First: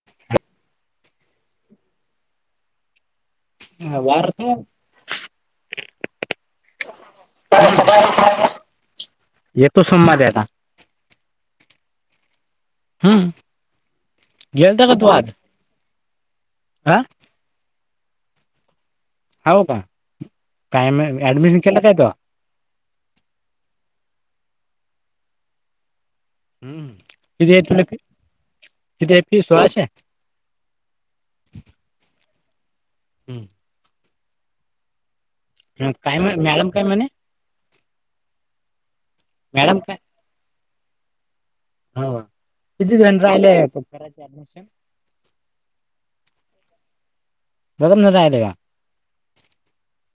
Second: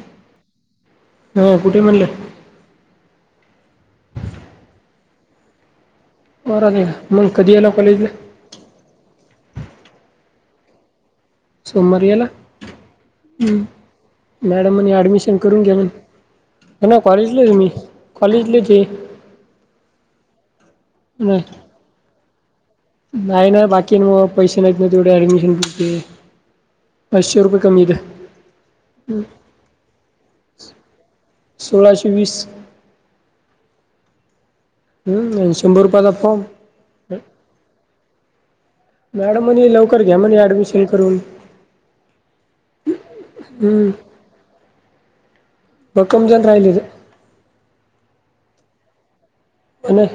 [inaudible] हा कुठे म्हणले. ह वारत. होरध म्हणग कधीयला कॉलेज येतो समदता. सोमवारी याला हम्म गेलता मॅडमनी का तू आज अऍडमिशन कर. ून घेऊ ना हा कॉलेजलाच मी कॉलेजलेच आहे. हो का काय नाही ऍडमिशन केलाचय तो. नाही ना बाकी मग पैसे नाहीत नाही तेवढे ऍडमिशन घ हम् कि तु किती फीस सोळाशे वीस हम्म. शंभर रुपय द काय फ्रॉम. मॅडम काय म्हणे मॅडम म्हणे लकर घ्या म्हणे ऍडमिशन करून. ह किती जण राहिले ऍडमिशन. मकम जन राहिल आहे. बोघम न दाले का. आणि.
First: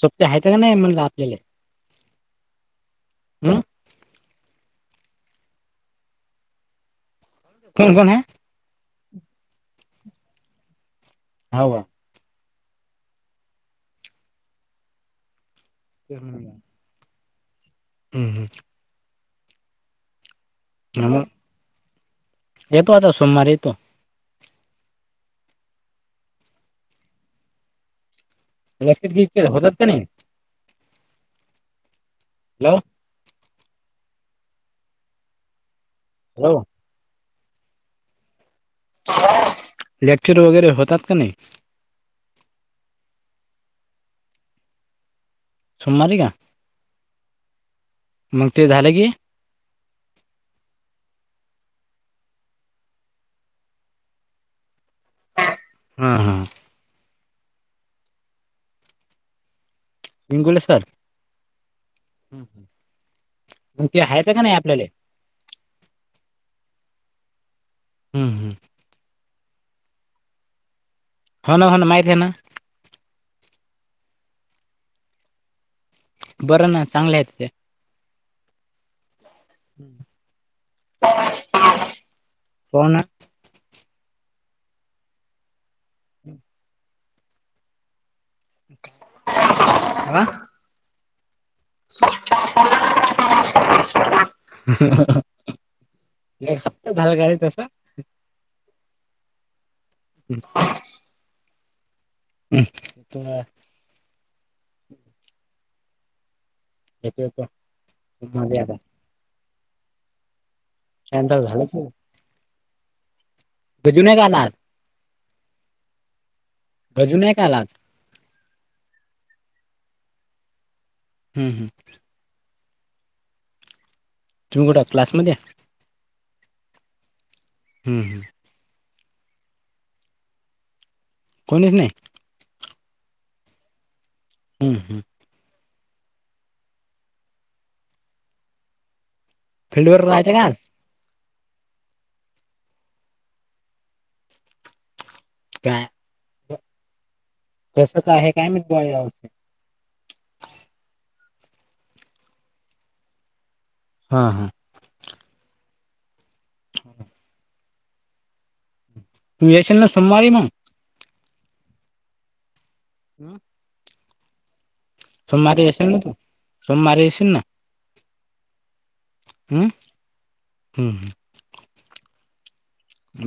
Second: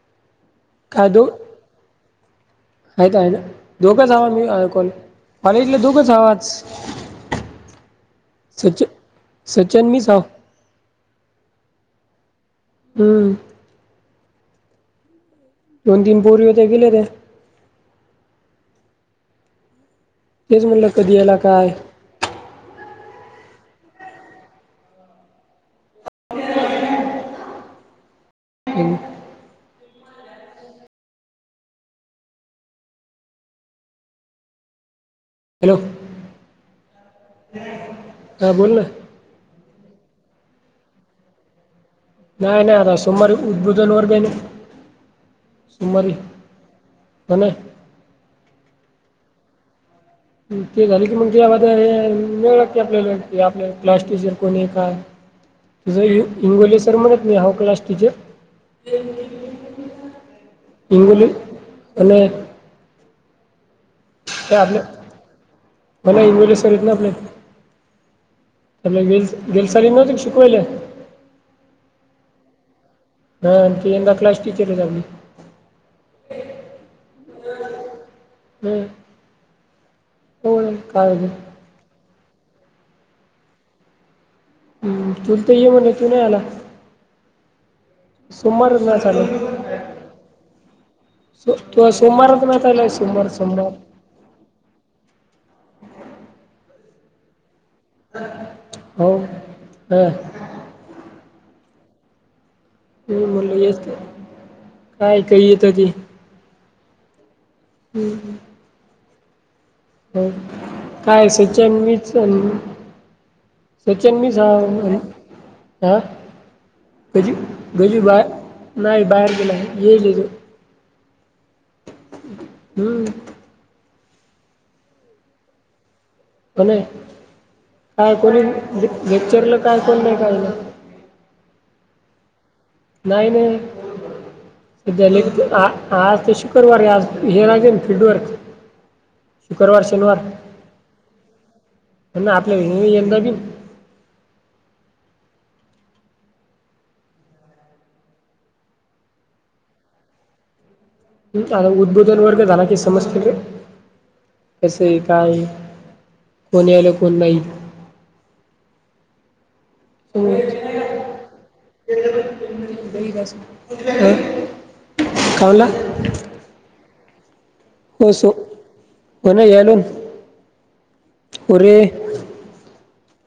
सुट्ट्या आहे का का नाही म्हण आपल्याला. आहेत का आहेत ना दोघंच हवा मी कॉल कॉले इथलं दोघंच हवज. कोण कोण ह सच सचिन मी स ह वा. हम. दोन तीन पोर् होते गेले ते. हम् हम्. तेच म्हणलं कधी मग यायला काय. येतो आता सोमवार येतो. लक हॅलो होतात का नाही हॅलो. हॅलो, [inaudible] हा बोलोल ना. लेक्चर वगैरे होतात का नाही. नाही नाही आता सोमवार उद्बुधन वर ब सोमवार का हो ना मग ते झालेी. ते झाले की मग त्या हे मिळ की आपल्याला कि आपल्या क्लास टीचर कोणी काय. [unintelligible] तुझं हा हा इंगोले सर म्हणत म हा क्लास टीचर. इंगुले सर इंगुली आणि [unintelligible] हट [unintelligible] आपले म्हला वलेसरतन आपले हम्म हम्म. आप व दिसर ना त शकवईले आहे [unintelligible] हो ना होन ना माहिितती आहे ना [unintelligible] हा आणखी एा क्लास टीचर आहेी [unintelligible] बरं ना चांगले आहेति [unintelligible] हम्म होन कालेज [unintelligible] कोोन [unintelligible] हम् तुल तर ये म्हण तू नाही आला [unintelligible] समर ना चालू [unintelligible] आला सस् सोमवार सोमवार [unintelligible] त झालं गरी तस हो ह [unintelligible] हम् [unintelligible] हं [unintelligible] त म्हटल येस काय काही येत ती येत येतध्ये आ [unintelligible] हो काय शांत स झालंच चन नाही. वचन गजू सोचन नाही का मी स आला आज ह [unintelligible] गजू नाही ज का आला आज गजी बाहे नाही बाहेर गे नाही येजो हम्म हम् [unintelligible] हम्म [unintelligible] तुमहीोटं क्लासमध्ये [unintelligible] हम्म काय हम्म कोणी गेक्चरला काय कोण नाही कायला कोणीच नाही [unintelligible] नाही नाही हम्म हम्म सध्या आज ते शु कर्रवारे आज हे रागे फीडवर्क [unintelligible] शुक्रवार फील्ड वर शनिवार राहते का आज ना आपल्या यंदा बि का [unintelligible] तसच आहे काय मी गते [unintelligible] हम अ उद्बोधन वर्ग जा आणनाकी समस्याे ररी [unintelligible] हा हा [unintelligible] कस काय कोणी यायला कोण नाही तुमहीये ना [unintelligible] हम्म? [unintelligible] सोमवारी म्हणला येसन ना तू सोमवारी येसन ना [unintelligible] हो स हो हम्म यालोून हम्म हम्म. उरे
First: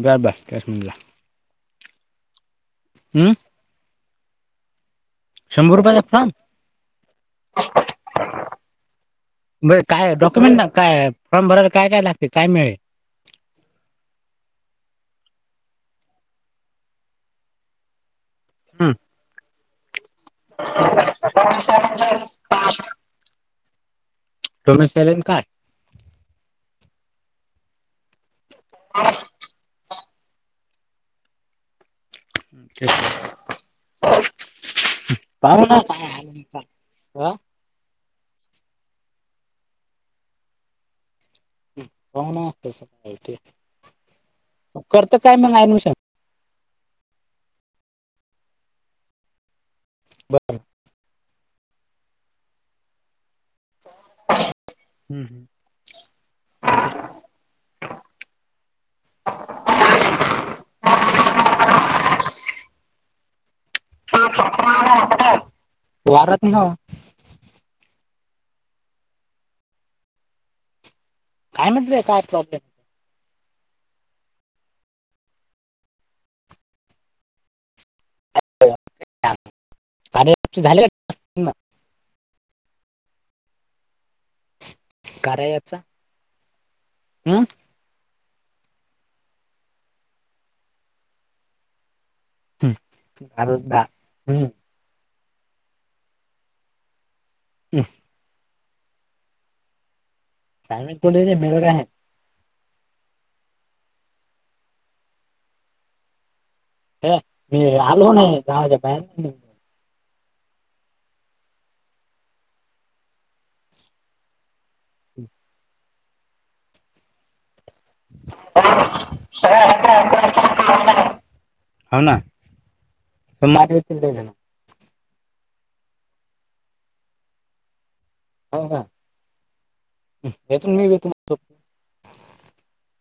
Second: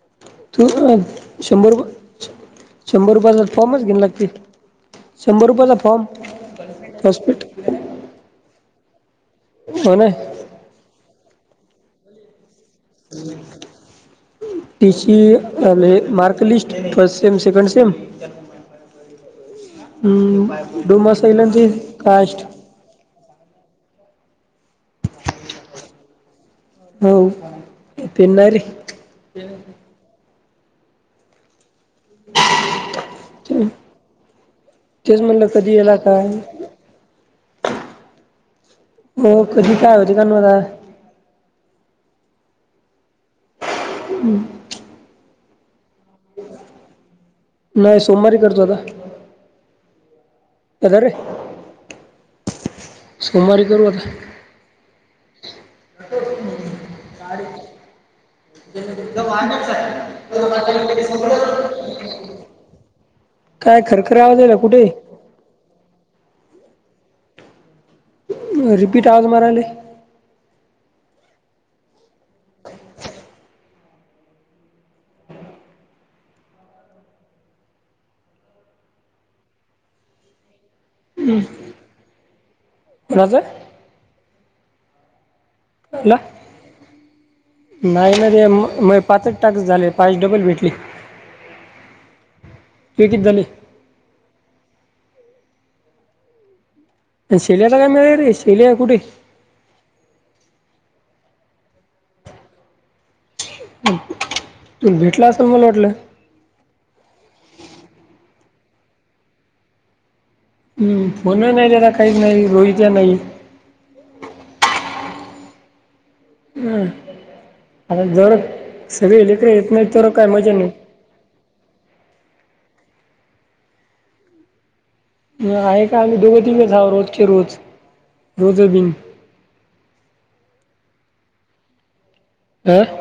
बर बर तू काश्मीरला शंभर शंभर हम्म रुपयाचा फॉर्मच घेऊन लागते शंभर रुपयाचा फॉर्म हॉस्पिट ब हो ना काय डॉक्युमेंट काय फॉर्म भरायला काय काय लागते काय मिळेल हम् [unintelligible] ट mark list first sem second sem हम् [unintelligible] हम्म दडमास इलंत कास् [inaudible] [unintelligible] सोमे सैलेन काय [unintelligible] हो तिनारी [unintelligible] हा [unintelligible] तेच म्हणलं पाहू कधी ना येला हाल काय हा हो कध कायते काण आता हो नाती [unintelligible] हम् करत काय मग ऍडमिशन नाही सोमवारी करतो आता अ रे सोमवारी करू आत्ता हम्म हम्म सा [unintelligible] तुम वाांाच आहे [unintelligible] काय खरखरे आवाज आहेला कुठे वाररातनी हो [unintelligible] रिपीट आवाज मारले काय म्हटलंय काय प्रॉब्लेम झाले [inaudible] कोणाच कार्य ॲपचा हला हम्म [unintelligible] नाही ना रे मग पाचच टाकस झाले पाच डबल भेटली भ किती झाले द हम्म [unintelligible] शिळ्याला काय मिळाले शिल्या कुठाय साायमोे मिळर आहे [unintelligible] तु भेटला असं मला वाटलं ह मी आलो नाही दहाच्या बाया [inaudible] हम्म फोन नाही त्यारा काहीच नाही रोहित नाही ह आता जर सगळे लेकरं येत नाही तर काय मजा नाही हो ना म ना [unintelligible] आहे का आम्ही दोघं तिघच आहोत रोजचे रोज रोज बिन येतो न मी बी येतो हं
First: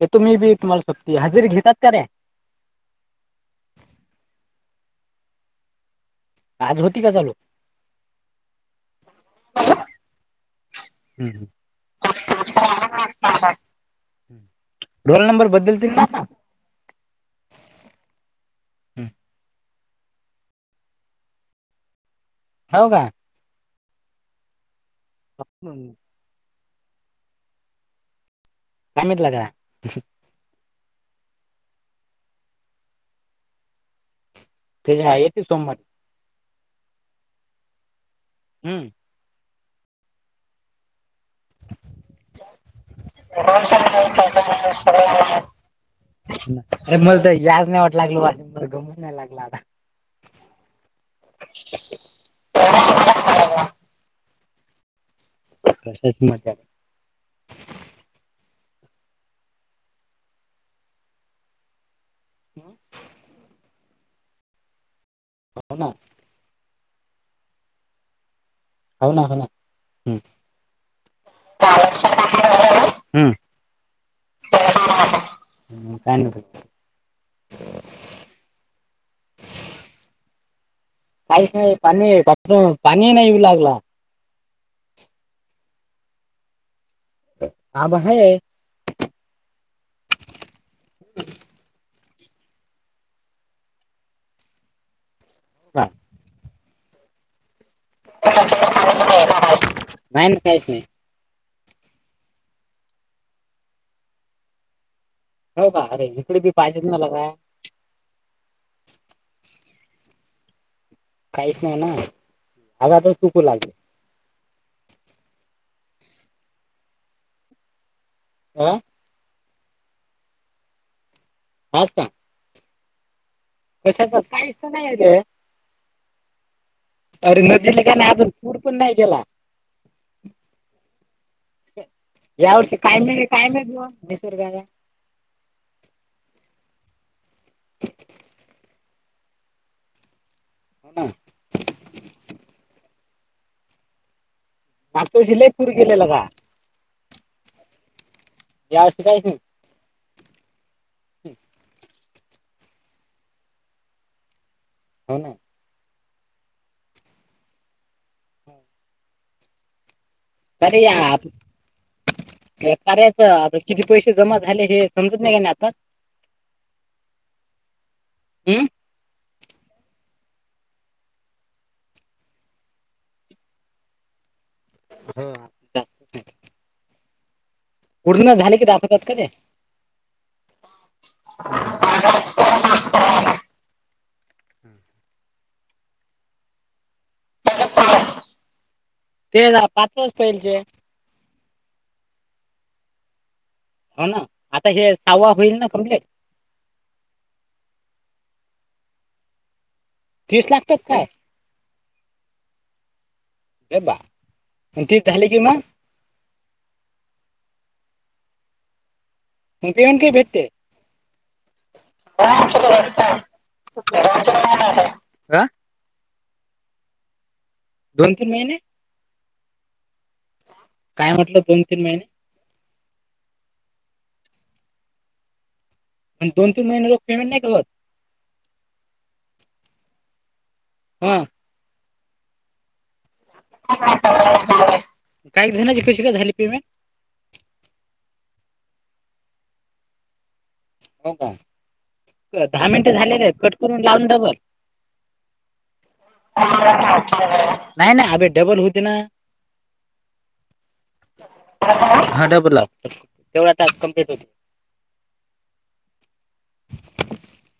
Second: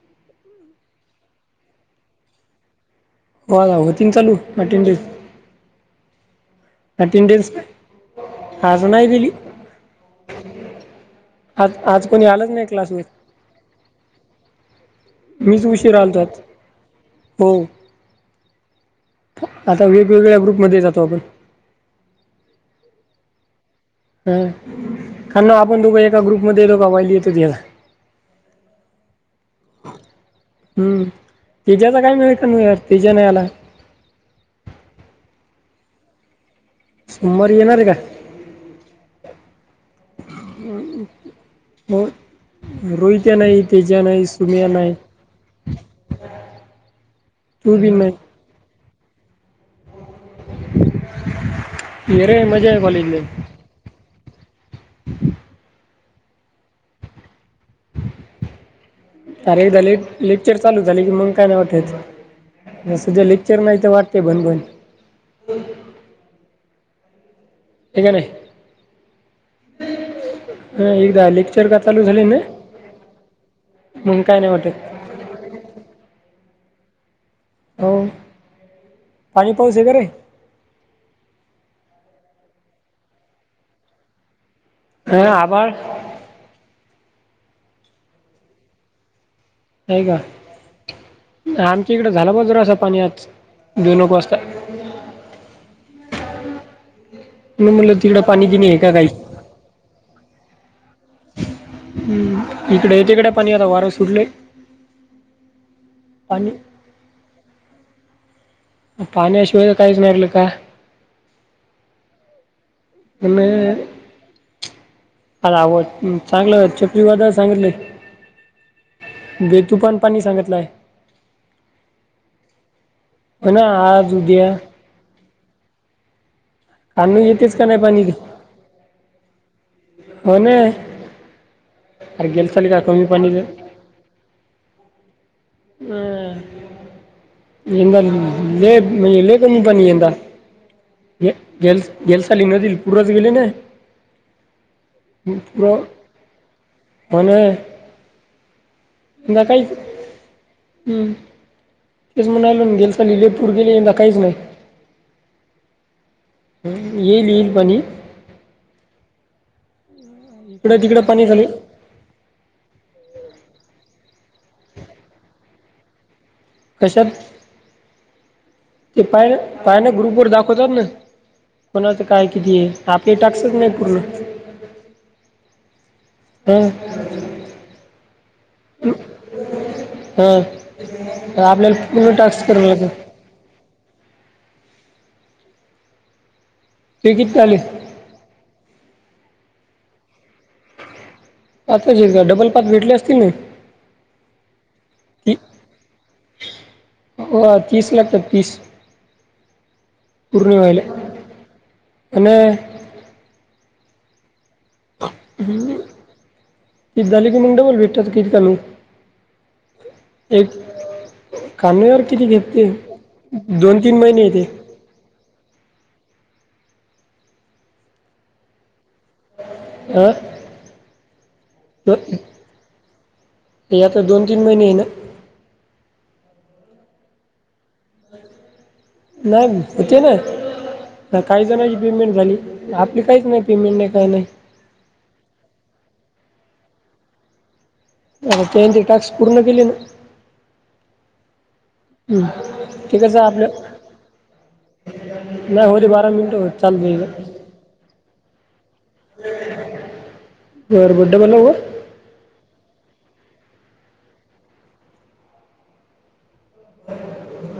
ते तुम्ही बी तुम्हाला सोपती हजेरी घेतात का रे हो होतीन चालू [unintelligible] आज होती का चालू अटेंडन्स आज नाही दिली ह् आज आज कोणी आलंच नाही क्लासवर [unintelligible] रोल नंबर मीच बदलतील उशीर ना आलतो आज हो हम्म. आता वेगवेगळ्या ग्रुपमध्ये जातो आपण हो का ह खर ना आपण दोघं एका ग्रुपमध्येध्ये दोघा वईली येतोतीला काय माहीत लगा हम्म तिज्याच काय मिळ का नाहीर तिज नाही आला ते हय येते सोमवारी सोमवारी येणार आहे का हम्म हो रई [unintelligible] नाही तेज्या, नाही सुम्या नाही अ मलं तर याज तू नाही बी वाट लागलो [unintelligible] गमूच नाही लागलं य रे मजा आहे कॉलेजला प्रशच म [unintelligible] अर एकदा ले लेक्चर चालू झाले की मग काय नाही वाटयचस ज लेक्चर नाही तर वाट ते बन ब हो ना हेक ना हो ना हो ना हम्म. हं एकदा लेक्चर का चालू झाले ना मंग काय नाही वाटत मग काय [unintelligible] हो पाणी पाऊस आहे का रे? काहीच नाही पानी [unintelligible] पाणी नाही येऊ लागला नई आभाळ आभाळ हाये. नाही का? नाय आमच्या इकडं झाला बॉ जरासा पाणी आज दोनेक वाजता. का? नई म्हनलं तिकडं पाणी कि नाही काहीच [inaudible] नाही ना काहीच नही. हम्म इकडे येत इकडे पानी आता वारं सुटलंय. हो का अरे इकडे बी पाहिजेच ना ला काय पाण्याशिवाय काहीच नाहील का काहीच नाही ना आवाजच चुकू नय लागले चांगलं चक्रीवादळ सांगितलंय. आ बेतुफान पाणी सांगितलाय पास्ता हो ना कशाच आज उद्या काहीच तर नाहीरे, आणू येतेच तारीने दीले का पाणी नाही अजून? कूड पण नाही गेला. हो ना. अरे गेल या चाल वर्षी का काय कमी नही पाणी दे काय नही बॉ निसर्गाला हं यंदा लंय म्हणजे लय कमी पाणी यंदा. हो ना गेलं सा गेल साली नदीला पूरच गेले ना? मागच्या वर्षी लय पूर पुरं गेलेला का म्हणे या वर्षी यंदा नाही काहीच हम्म तेच म्हणल गेले साली लय पूर गेले यंदा काहीच नाही. हो ना. येईल येईल पाणी. इकडं कधी तिकडं याप पाणी झाले हे करायचं आता किती पैसे जमा झाले हे समजत नाही का नाही आता? कशात हम्म ते पाय पायना ग्रुप वर दाखवतात ना. कोणातं काय किती आपले टाकसत नाही पूर्ण हं. हम् [inaudible] पूर्ण झाले दाखवतात का ते? हां आपल्याला पूर्ण टास्क करावं लागेल [unintelligible] ते किती आले ते जा पाचच पहिजे आताच का डबल पाथ भेटले असतील ना? हो ना आता हे साहवा ती होईल ना पणले हो तीस लागतात तीस तीस पूर्ण लागतात व्हायला काय आणि रे बा? तीस झाले कि मग? तीस झाले कि मग डबल भेटतात कि त्यांना. प पेंट का भटते कानूवर किती घेते दोन तीन महिने येते [inaudible] दोन तीन महिने आह काय म्हटलं दोन तीन महिने हे आता दोन तीन महिने ये ना आणि दोन तीन महिने पेमंट नाही के करत नाही होते ना हा काही जणची पेमेंट झाली आपली काहीच नाही पेमेंट नाही का नाही आहे काय झाले कशी झाली पेमेटं अ ते टाक्स पूर्ण केली ना हो हं. का दहा मिनटे ते कसं झालेले आपलं कट करून लावून बघा नाही होते बारा मिनटं होत चालतं नाही नाही अभे डबल होते ना होर बुडा मला हो हा डबला हाय तेवढा टा कमप्लीट होते [inaudible]